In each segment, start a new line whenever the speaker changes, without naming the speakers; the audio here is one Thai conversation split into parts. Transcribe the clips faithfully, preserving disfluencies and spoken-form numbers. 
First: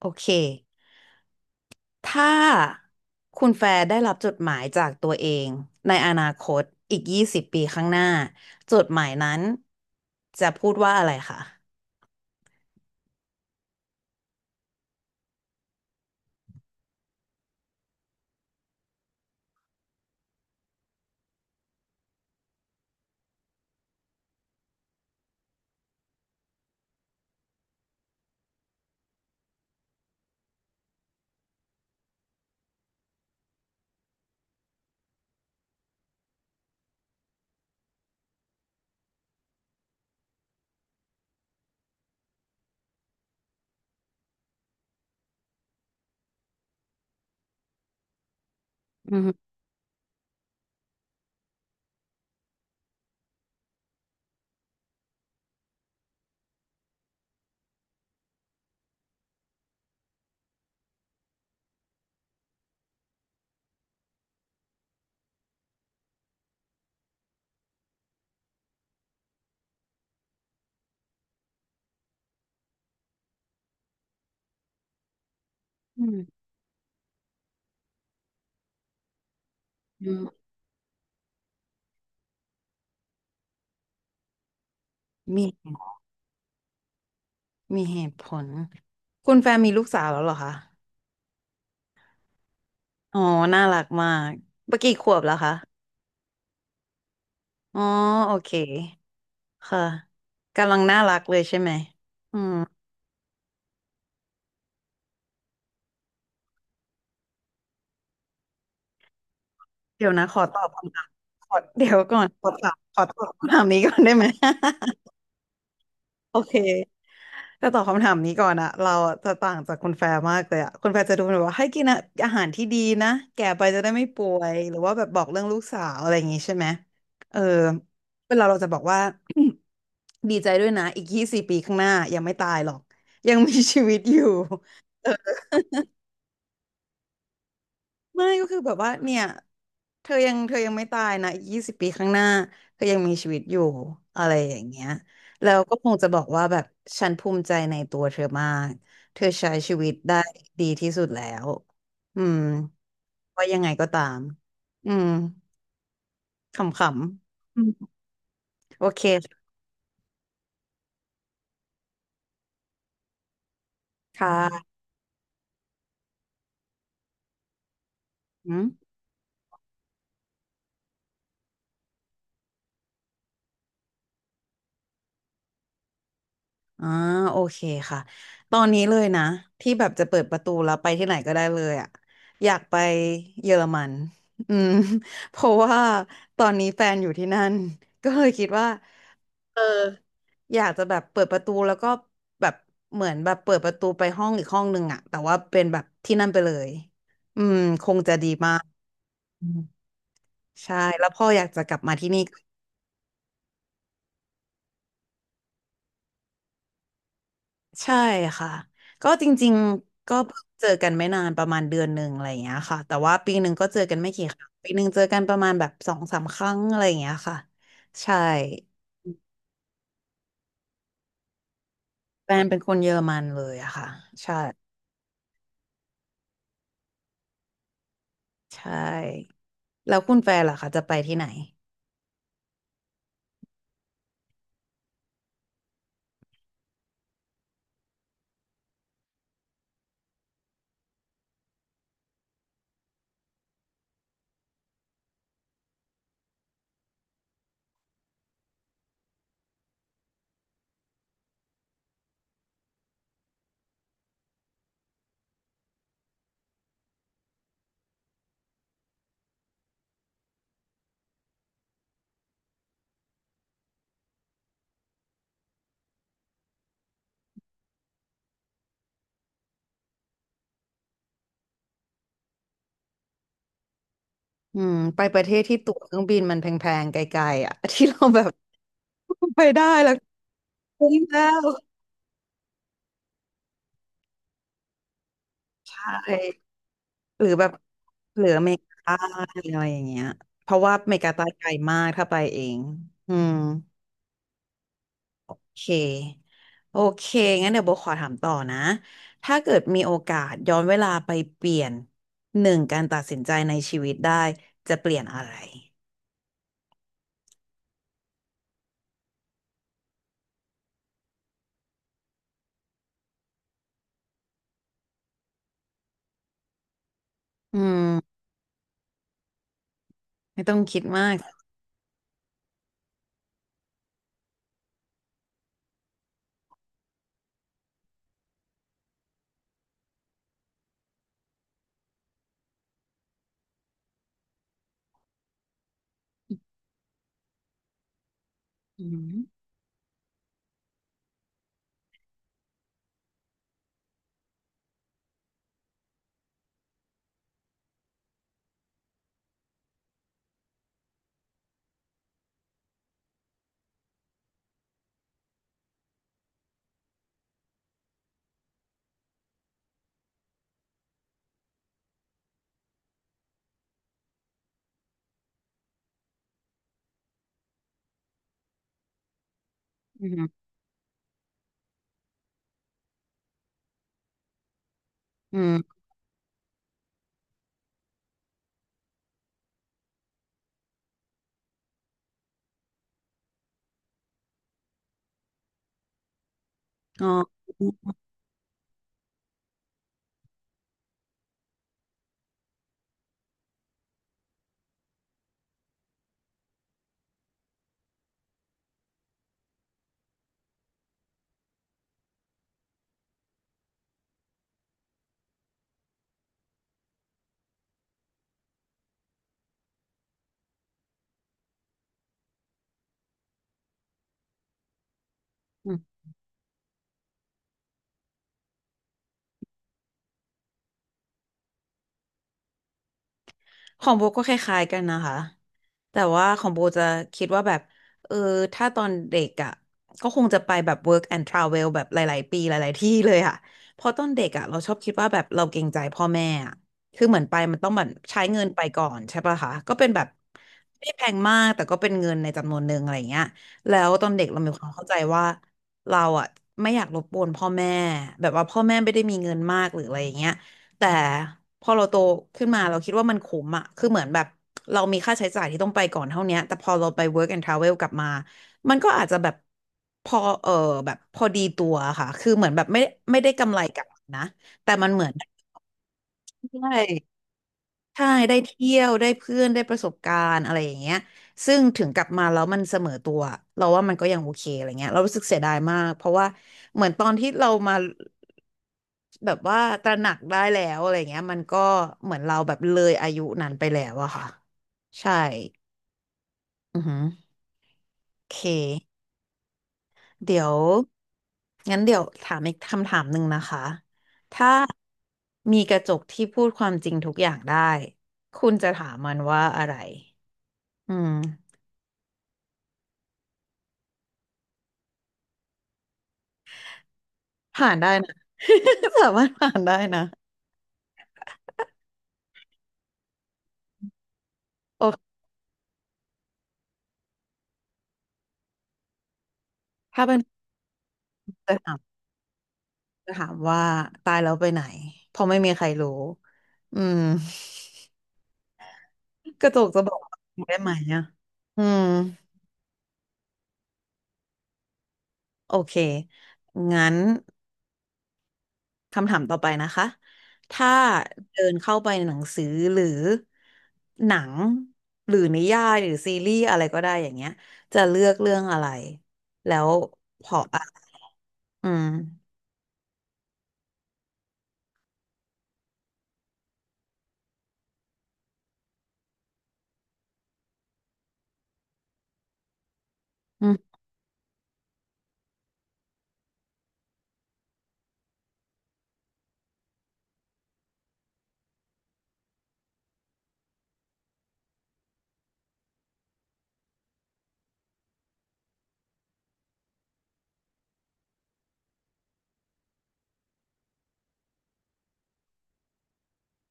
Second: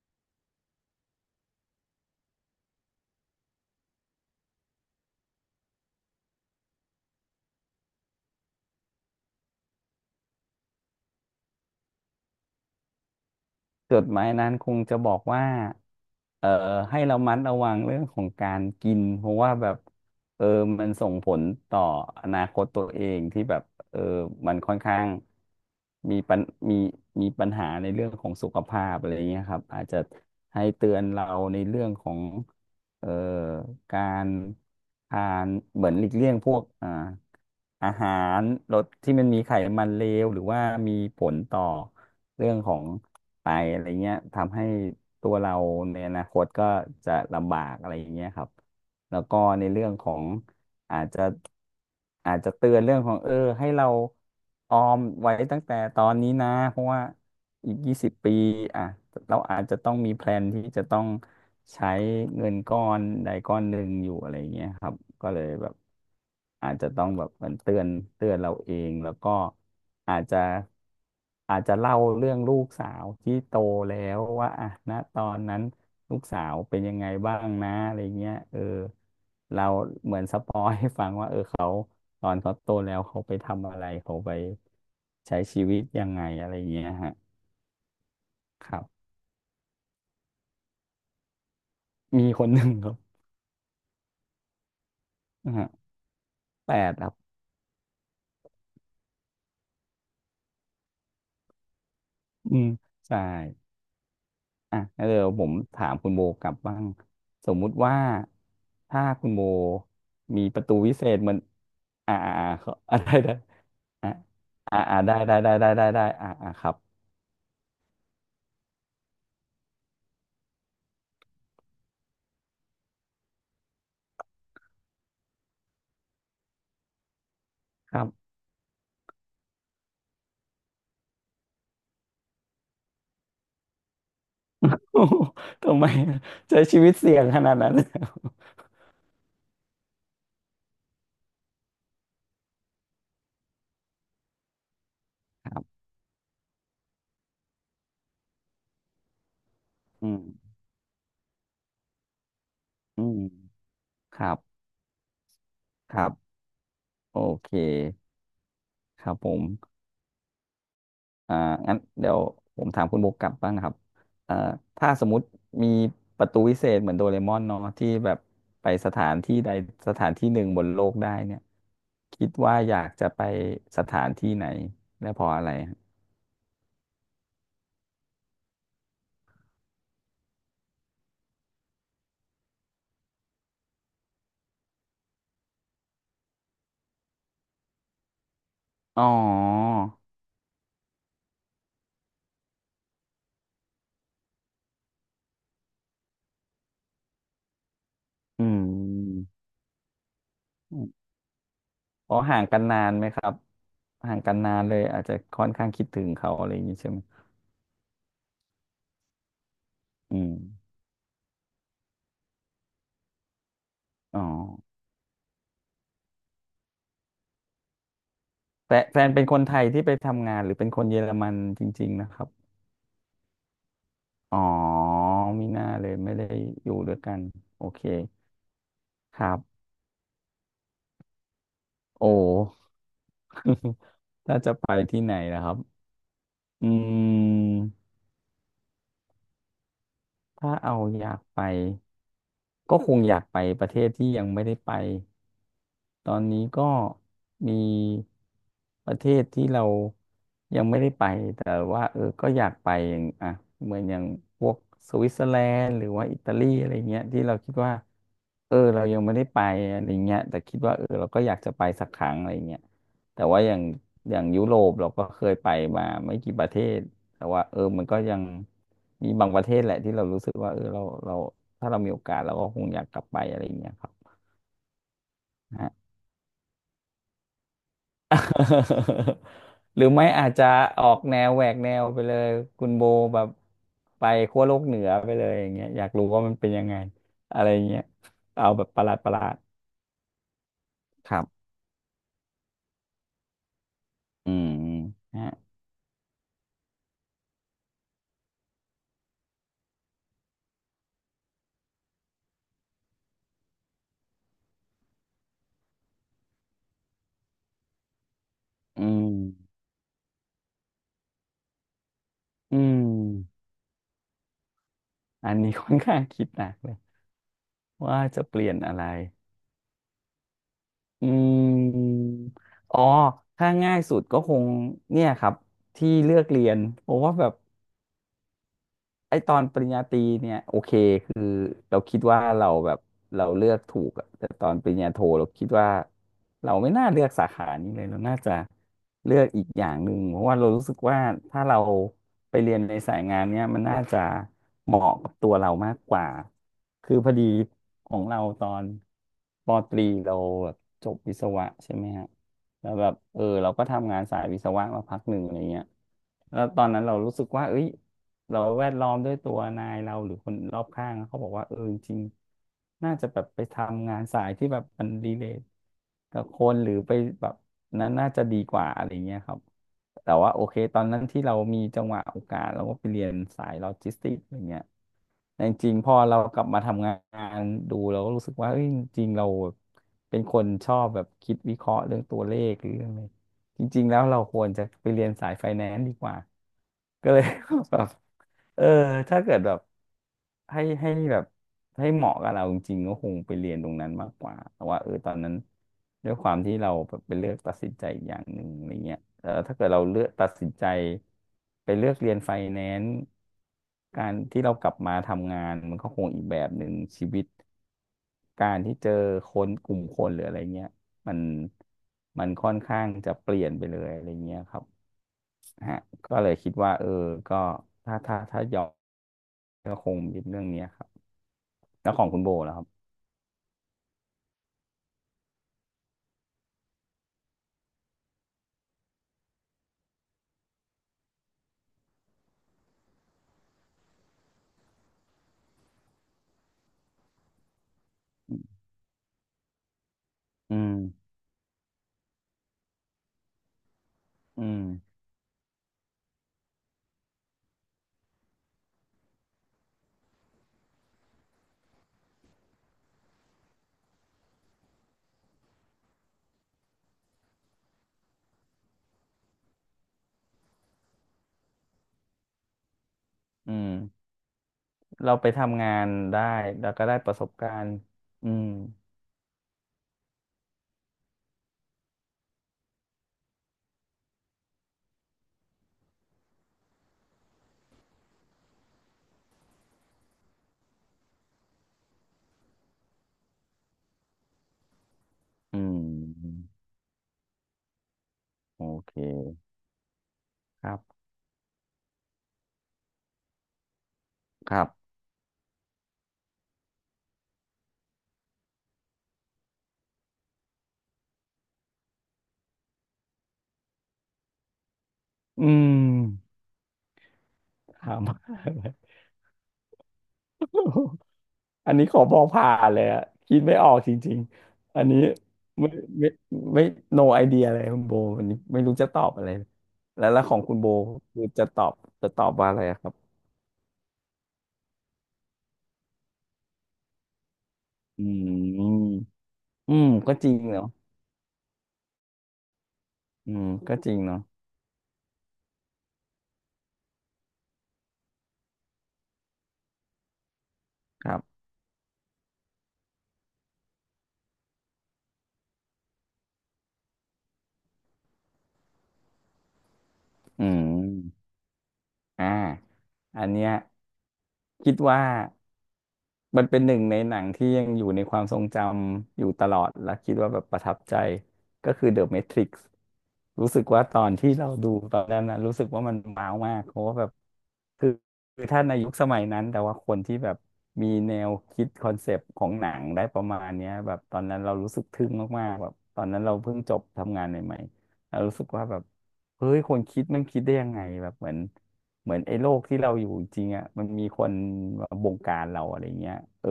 โอเค ถ้าคุณแฟร์ได้รับจดหมายจากตัวเองในอนาคตอีกยี่สิบปีข้างหน้าจดหมายนั้นจะพูดว่าอะไรคะ
จดหมายนั้นคงจะบอกว่าเอ่อให้เรามัดระวังเรื่องของการกินเพราะว่าแบบเออมันส่งผลต่ออนาคตตัวเองที่แบบเออมันค่อนข้างมีปัญมีมีปัญหาในเรื่องของสุขภาพอะไรเงี้ยครับอาจจะให้เตือนเราในเรื่องของเอ่อการทานเหมือนหลีกเลี่ยงพวกอ่า อาหารรสที่มันมีไขมันเลวหรือว่ามีผลต่อเรื่องของไตอะไรเงี้ยทำให้ตัวเราในอนาคตก็จะลำบากอะไรอย่างเงี้ยครับ
อื
แล้วก็
ม
ในเรื่องของ อาจจะอาจจะเตือนเรื่องของเออให้เราออมไว้ตั้งแต่ตอนนี้นะเพราะว่าอีกยี่สิบปีอ่ะเราอาจจะต้องมีแพลนที่จะต้องใช้เงินก้อนใดก้อนหนึ่งอยู่อะไรเงี้ยครับก็เลยแบบอาจจะต้องแบบเหมือนเตือนเตือนเราเองแล้วก็อาจจะ อาจจะเล่าเรื่องลูกสาวที่โตแล้วว่าอ่ะนะตอนนั้น
อื
ลูก
ม
สาวเป็นยังไงบ้างนะอะไรเงี้ยเออเรา
อื
เหมือนส
ม
ปอยให้ฟังว่าเออเขาตอนเขาโตแล้วเขาไปทำอะไรเขาไปใช้
มี
ชีวิตยังไงอะไรเงี้ยฮะ
มีเหตุผล
ครับ
คุณแฟร์มีลูกสาวแล้วเหรอคะ
มีคนหนึ่งครับ
อ๋อน่ารักมากเมื่อกี้ขวบแล้วคะ
อ่าะแปดครับ
อ๋อโอเคค่ะกำลังน่ารักเลยใช่ไหมอืม
อืมใช่อ่ะเดี๋ยวผมถามคุณโบกลับบ้างสมมุติว่าถ้าคุณโบ
เดี๋ยวนะขอ
มี
ต
ป
อ
ระ
บ
ตูวิ
คำถา
เศ
ม
ษเหมัน
ขอเดี๋ยว
อ่า
ก่อน
อ่า
ข
อ่า
อตอ
เขา
บข
อะ
อ
ไร
ตอบ
นะ
คำถามนี้ก่อน
อ่ะ
ได้ไหม
อ่าอ่าได้ได้ได้ได้ได้ได้อ่า
โอ
อ่า
เค
ครับ
แต่ตอบคำถามนี้ก่อนอะเราจะต่างจากคุณแฟร์มากเลยอะคุณแฟร์จะดูแบบว่าให้กินอะอาหารที่ดีนะแก่ไปจะได้ไม่ป่วยหรือว่าแบบบอกเรื่องลูกสาวอะไรอย่างงี้ใช่ไหมเออ
ครับ
เวลาเราจะบอกว่า ดีใจด้วยนะอีกยี่สิบปีข้างหน้ายังไม่ตายหรอกยังมีชีวิตอยู่
โอ้โห ทำไมใช้ชีวิตเสี่ยงขนาดนั้น
ไม่ก็คือแบบว่าเนี่ยเธอยังเธอยังไม่ตายนะอีกยี่สิบปีข้างหน้าเธอยังมีชีวิตอยู่อะไรอย่างเงี้ย
ค
แล้ว
รั
ก็
บ
คงจะบอกว่าแบบฉันภูมิใจในตัวเธอมากเธอใช้ชีวิต
อื
ได้
ม
ดีที่สุดแล้วอืม
อืม
ว่ายังไงก็ตา
ค
ม
รับ
อืม
ครับ
ข
โอ
ำ
เค
ๆอืมโอเค
ครับผมอ่างั้นเดี๋ยวผมถามคุณโบกกลับบ้างนะครับ
ค
เอ่อ
่ะ
ถ้าสมมติมีประตูวิเศษเหมือนโดเรมอนเนาะที่แบบ
อื
ไป
ม
สถานที่ใดสถานที่หนึ่งบนโลกได้เนี่ย คิดว่าอยากจะไปสถานที่ไหนและเพราะอะไรฮะ
อ่าโอเคค่ะตอนนี้เลยนะที่แบบจะเปิดประตูแล้วไปที่ไหนก็ได้เลยอ่ะอยากไปเยอรมันอืม เพราะว่าตอนนี้แฟนอยู่ที่นั่นก็เลยคิดว่า
อ๋อ
เอออยากจะแบบเปิดประตูแล้วก็แบบเหมือนแบบเปิดประตูไปห้องอีกห้องหนึ่งอ่ะแต่ว่าเป็นแบบที่นั่นไปเลยอืมคงจะดี
อื
มาก
ม
อืมใช่แล้วพ่ออยากจะกลับมาที่
อ๋อ
นี่
ห่างกันนานไหมครับห่างกันนานเลยอาจจะค่อนข้างคิดถึงเขาอะไรอย่างนี้ใช่ไหม
ใช่ค่ะก็จริงๆก็
อืม
เพิ่งเจอกันไม่นานประมาณเดือนหนึ่งอะไรอย่างเงี้ยค่ะแต่ว่าปีหนึ่งก็เจอกันไม่
อ๋อ
กี่ครั้งปีหนึ่งเจอกันประมาณแบบสองสามครั้งอะไรอย่างเงี้ยค่ะใช่
แต่แฟนเป็นคนไทยที่ไปทำงานหรือเป็นคนเยอรมันจริงๆนะครับ
แฟนเป็นคนเยอรมันเลยอะค่ะใช่
อ๋อมีหน้าเลยไม่ได้อยู่ด้วยกันโอเค
ใช
ครั
่
บ
แล้วคุณแฟนล่ะคะจะไปที่ไหน
โอ้ ถ้าจะไปที่ไหนนะครับอืมถ้าเอาอยากไปก็คงอยากไปประเทศที่ยังไม่ได้ไป ตอนนี้ก็มีประเทศที่เรายังไม่ได้ไปแต่ว่าเออก็อยากไปอย่างอ่ะเหมือนอย่างพวกสวิตเซอร์แลนด์หรือว่าอิตาลีอะไรเงี้ยที่เราคิดว่าเออเรายังไม่ได้ไปอะไรเงี้ยแต่คิดว่าเออเราก็อยากจะไปสักครั้งอะไรเงี้ยแต่ว่าอย่างอย่างยุโรปเราก็เคยไปมาไม่กี่ประเทศแต่ว่าเออมันก็ยังมีบางประเทศแหละที่เรารู้สึกว่าเออเราเราถ้าเรามีโอกาสเราก็คงอยากกลับไปอะไรเงี้ยครับ
อืมไปประเทศที่ตั๋วเครื่องบินมันแพงๆไกลๆอะ ที่เราแบบ ไปได้
หรือ
แล้ว
ไม่อาจจะออ
คุ้ม
กแน
แล้
วแห
ว
วกแนวไปเลยคุณโบแบบไปขั้วโลกเหนือไปเลยอย่างเงี้ย
ใช
อยากรู้ว่ามันเป็
่
นยังไง
หรือ
อะ
แบ
ไร
บ
เงี้ย
หรืออ
เอา
เมริ
แบบ
กา
ประหลา
ใต้
ดประหลาด
อะไรอย่างเงี้ยเพราะว่าอเมริกา
ครั
ใต้
บ
ไกลมากถ้าไปเองอืม
อืมฮะ
โอเคโอเคงั้นเดี๋ยวโบขอถามต่อนะถ้าเกิดมีโอกาสย้อนเวลาไปเปลี่ยนหนึ่งการตัดสินใจในชีวิตได้จะเปลี่ยนอะไร
อืมอืมอันนี้ค่อนข้างคิดหนักเลย
อื
ว่า
ม
จะเปลี่ยนอะไร
ไม่ต้องคิด
อื
มาก
มอ๋อถ้าง่ายสุดก็คงเนี่ยครับที่เลือกเรียนผมว่าแบบ ไอตอนปริญญาตรีเนี่ยโอเคคือเราคิดว่าเราแบบเราเลือกถูกอะแต่ตอนปริญญาโทเราคิดว่าเราไม่น่าเลือกสาขานี้เลยเราน่าจะ
อื
เลือก
ม
อีกอย่างหนึ่งเพราะว่าเรารู้สึกว่าถ้าเราไปเรียนในสายงานเนี่ยมันน่าจะเหมาะกับตัวเรามากกว่าคือพอดีของเราตอนปตรีเราแบบจบวิศวะใช่ไหมฮะแล้วแบบเออเราก็ทำงานสายวิศวะมาพักหนึ่งอะไรเงี้ยแล้วตอนนั้นเรารู้สึกว่าเอ้ย เราแวดล้อมด้วยตัวนายเราหรือคนรอบข้างเขาบอกว่าเออจริงๆน่าจะแบบไปทำงานสายที่แบบมันรีเลทกับคนหรือไปแบบนั้นน่าจะดีกว่าอะไรเงี้ยครับ
อื
แต่ว่า
ม
โอเคตอนนั้นที่เรามีจังหวะโอกาสเราก็ไปเรียนสายโลจิสติกส์อะไรเงี้ย
อื
แต่จริง
ม
ๆพอเรากลับมาทำงานดูเราก็รู้สึกว่าเอ้ยจริงๆเราเป็นคนชอบแบบคิดวิเคราะห์เรื่องตัวเลขหรือเรื่องอะไรจริงๆแล้วเราควรจะไปเรียนสายไฟแนนซ์ดีกว่า
อ๋
ก็
อ
เลย แบบ เออถ้าเกิดแบบให้ให้แบบให้เหมาะกับเราจริงๆก็คงไปเรียนตรงนั้นมากกว่าแต่ว่าเออตอนนั้นด้วยความที่เราแบบไปเลือกตัดสินใจอกอย่างหนึ่งอะไรเงี้ยแต่ถ้าเกิดเราเลือกตัดสินใจไปเลือกเรียนไฟแนนซ์การที่เรากลับมาทำงานมันก็คงอีกแบบหนึ่งชีวิตการที่เจอคนกลุ่มคนหรืออะไรเงี้ยมันมันค่อนข้างจะเปลี่ยนไปเลยอะไรเงี้ยครับฮะก็เลยคิดว่าเออก็ถ้าถ้าถ้าย้อ ก็คงเป็นเรื่องเนี้ยครับแล้วของคุณโบแล้วครับ
ของโบก็คล้ายๆกันนะคะแต่ว่าของโบจะคิดว่าแบบเออถ้าตอนเด็กอ่ะก็คงจะไปแบบ work and travel แบบหลายๆปีหลายๆที่เลยค่ะเพราะตอนเด็กอ่ะเราชอบคิดว่าแบบเราเกรงใจพ่อแม่อะคือเหมือนไปมันต้องแบบใช้เงินไปก่อนใช่ปะคะก็เป็นแบบ
อื
ไม่ได้แพ
ม
งมากแต่ก็เป็นเงินในจำนวนหนึ่งอะไรอย่างเงี้ยแล้วตอนเด็กเรา
อื
มี
ม
ความเข้าใจว่าเราอ่ะไม่อยากรบกวนพ่อแม่แบบว่าพ่อแม่ไม่ได้มีเงินมากหรืออะไรอย่างเงี้ย แต่พอเราโตขึ้นมาเราคิดว่ามันคุ้มอะคือเหมือนแบบเรามีค่าใช้จ่ายที่ต้องไปก่อนเท่าเนี้ยแต่พอเราไป work and travel กลับมามันก็อาจจะแบบพอเออแบบพอดีตัวค่ะคือเหมือนแบบไม่ไม่ได้
อื
กำไร
ม
กลับมานะแต่มันเหมือ
เรา
น
ไปทำงานได้
ได
แล้วก็ได้ประ
้
สบการณ์
ใช่
อื
ได้
ม
เที่ยวได้เพื่อนได้ประสบการณ์อะไรอย่างเงี้ยซึ่งถึงกลับมาแล้วมันเสมอตัวเราว่ามันก็ยังโอเคอะไรเงี้ยเรารู้สึกเสียดายมากเพราะว่าเหมือนตอนที่เรามา แบบว่าตระหนักได้แล้วอะไรเงี้ยมันก็เหมือนเราแบบเลยอายุนั้นไปแล้วอะค่ะใช่
อืม
อือหือโอเค
โอเค
เดี๋ยว
ครับ
งั้นเดี๋ยวถามอีกคำถามหนึ่งนะคะถ้า
ครับ
มีกระจกที่พูดความจริงทุกอย่างได้คุณจะถามมันว่าอะไรอืม
อืม
ผ่านได้
ถาม
นะ สามารถผ่านได้นะ
อัน นี้ขอบอกผ่านเลยอะคิดไม่ออกจริงๆอั
โอ
นนี้
เค
ไม่ไม่ไม่ no idea เลยคุณโบวันนี้ไม่รู้จะตอบอะไร
ถ้า
แล้ว
เป็
แล้
น
วของคุณโบคือจะ
จะ
ตอ
ถา
บ
ม
จะตอบว่าอะไรอะครับ
จะถามว่าตายแล้วไปไหนเพราะไม่มีใครรู้อืม
อืม
กระจก
อื
จะ
ม
บอก
ก็จริง
ได้
เนาะ
ไหมอ่ะอืม
อืมก็จริงเนาะ
โอเคงั้นคำถามต่อไปนะคะถ้า
ครับ
เดินเข้าไปในหนังสือหรือหนังหรือนิยายหรือซีรีส์อะไรก็ได้อย่างเงี้ยจะเลือกเรื่องอะไรแล้วเพราะ
อื
อะ
ม
อืม
อ่าอันเนี้ยคิดว่า มันเป็นหนึ่งในหนังที่ยังอยู่ในความทรงจำอยู่ตลอดและคิดว่าแบบประทับใจก็คือ The Matrix
อื
รู้
ม
สึกว่าตอนที่เราดูตอนนั้นนะรู้สึกว่ามันว้าวมากเพราะว่าแบบคือคือถ้าในยุคสมัยนั้นแต่ว่าคนที่แบบมีแนวคิดคอนเซปต์ของหนังได้ประมาณเนี้ยแบบตอนนั้นเรารู้สึกทึ่งมากๆแบบตอนนั้นเราเพิ่งจบทำงานใหม่ๆเรารู้สึกว่าแบบเฮ้ยคนคิดมันคิดได้ยังไงแบบเหมือน เหมือนไอ้โลกที่เราอยู่จริงอ่ะมันมีคนมาบงการเราอะไรเงี้ยเออ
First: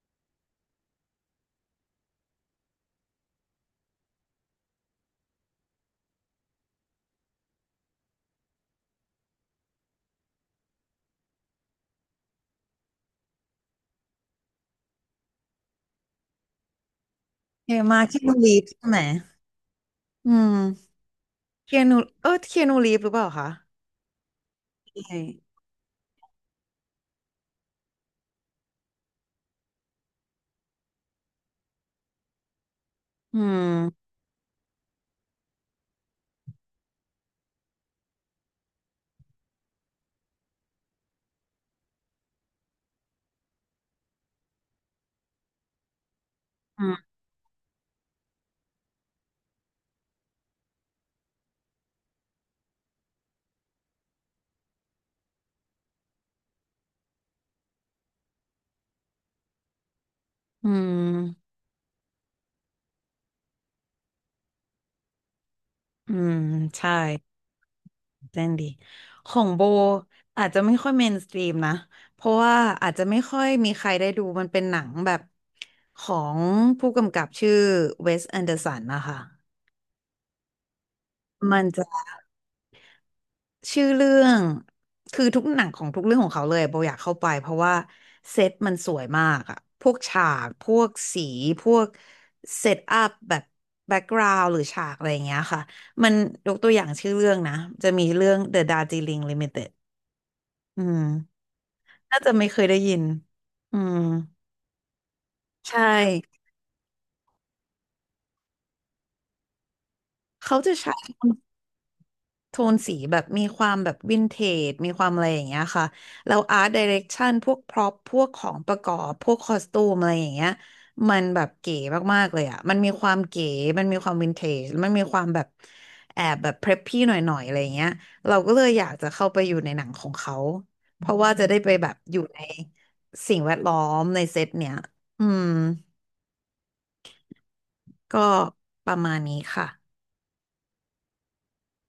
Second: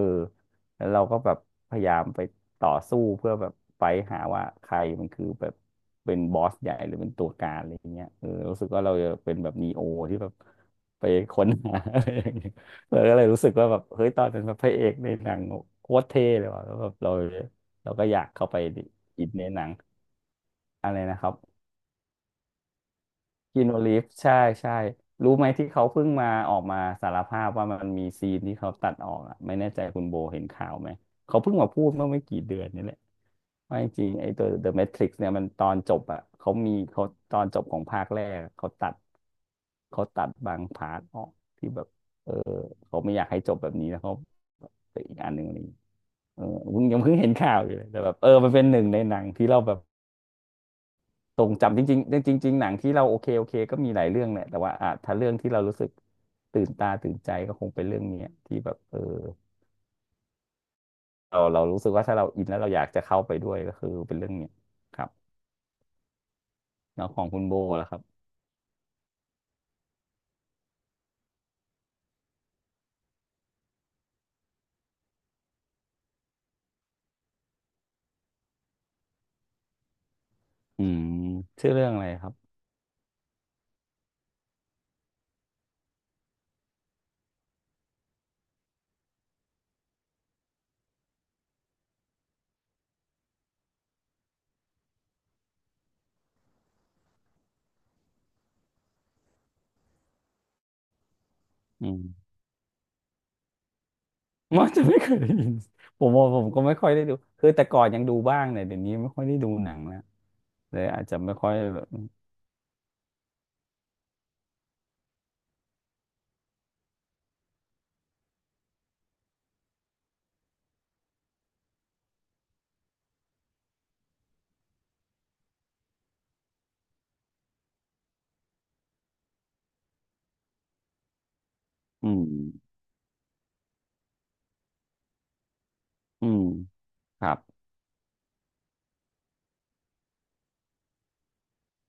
แล้วเราก็แบบพยายามไปต่อสู้เพื่อแบบไปหาว่าใครมันคือแบบเป็นบอสใหญ่หรือเป็นตัวการอะไรเงี้ยเออรู้สึกว่าเราจะเป็นแบบนีโอที่แบบไปค้นหา อะไรอย่างเงี้ยเราก็เลยรู้สึกว่าแบบเฮ้ยตอนนั้นแบบพระเอกในหนังโคตรเท่เลยว่ะแล้วแบบเรา
เอ
เรา
มา
ก็อ
เคีย
ยาก
นู
เข้า
รี
ไป
ฟใช่ไหม
อินในหนัง
อืม
อะไรนะครับ
เคียนูเออเคียนูรีฟหรือเปล่าคะ
คีนูรีฟใช่ใช่
ใช่
รู้ไหมที่เขาเพิ่งมาออกมาสารภาพว่ามันมีซีนที่เขาตัดออกอ่ะไม่แน่ใจคุณโบเห็นข่าวไหมเขาเพิ่งมาพูดเมื่อไม่กี่เดือนนี่แหละ
อื
ว่าจริ
ม
งๆไอ้ตัว The Matrix เนี่ยมันตอนจบอ่ะเขามีเขาตอนจบของภาคแรกอะเขาตัดเขาตัดบางพาร์ทออกที่แบบเออเขาไม่อยากให้จบแบบนี้แล้วเขาไปอีกอันหนึ่งอะไรอย่างงี้เออ
อื
เพิ่งยัง
ม
เพิ่งเห็นข่าวอยู่เลยแต่แบบเออมันเป็นหนึ่งในหนังที่เราแบบ ตรงจำจริงๆจริงจริงๆหนังที่เราโอเคโอเคก็มีหลายเรื่องแหละแต่ว่าอ่ะถ้าเรื่องที่เรารู้สึกตื่นตาตื่นใจก็คงเป็นเรื่องเนี้ยที่แบบเออ
อื
เรา
ม
เรารู้สึกว่าถ้าเราอินแล้วเราอยากจะเข้าไปด้วยก็คือเป็นเรื่องเนี้ยครับ
อืมใช่
แล้วของคุณโบล่ะครับ
เล่นดี ของโบอาจจะไม่ค่อยเมนสตรีมนะ เพราะว่าอาจจะไม่ค่อยมีใครได้ดูมันเป็นหนังแบบของผู้กำกับชื่อเวสแอนเดอร์สันนะคะ
อืม
มัน
ชื่อ
จะ
เรื่องอะไรครับ
ชื่อเรื่องคือทุกหนังของทุกเรื่องของเขาเลยโบอยากเข้าไปเพราะว่าเซตมันสวยมากอะพวกฉากพวกสีพวกเซตอัพแบบแบ็กกราวด์หรือฉากอะไรอย่างเงี้ยค่ะ มันยกตัวอย่างชื่อเรื่องนะจะมีเรื่อง The Darjeeling Limited อืม
อื
น่า
ม
จะไม่เคยได้ยินอืม
มันจะไม่เคยได้ยิน
ใช
ผมว่า
่
ผมก็ไม่ค่อยได้ดูคือแต่ก่อนยังดูบ้างเนี่ยเดี๋ยวนี้ไม่ค่อยได้ดูหนังแล้ว
เขาจะ
เลย
ใช้
อาจจะไม่ค่อย
โทนสีแบบมีความแบบวินเทจมีความอะไรอย่างเงี้ยค่ะแล้วอาร์ตไดิเรกชันพวกพร็อพพวกของประกอบพวกคอสตูมอะไรอย่างเงี้ยมันแบบเก๋มากๆเลยอ่ะมันมีความเก๋มันมีความวินเทจมันมีความแบบแอบแบบเพรพพี่หน่อยๆอะไรอย่างเงี้ยเราก็เลยอยากจะเข้าไปอยู่ในหนังของเขาเพราะว่าจะได้ไปแบบ
อื
อยู่
ม
ในสิ่งแวดล้อมในเซตเนี้ยอืม
อืมครับ
ก็ประมาณนี้ค่ะ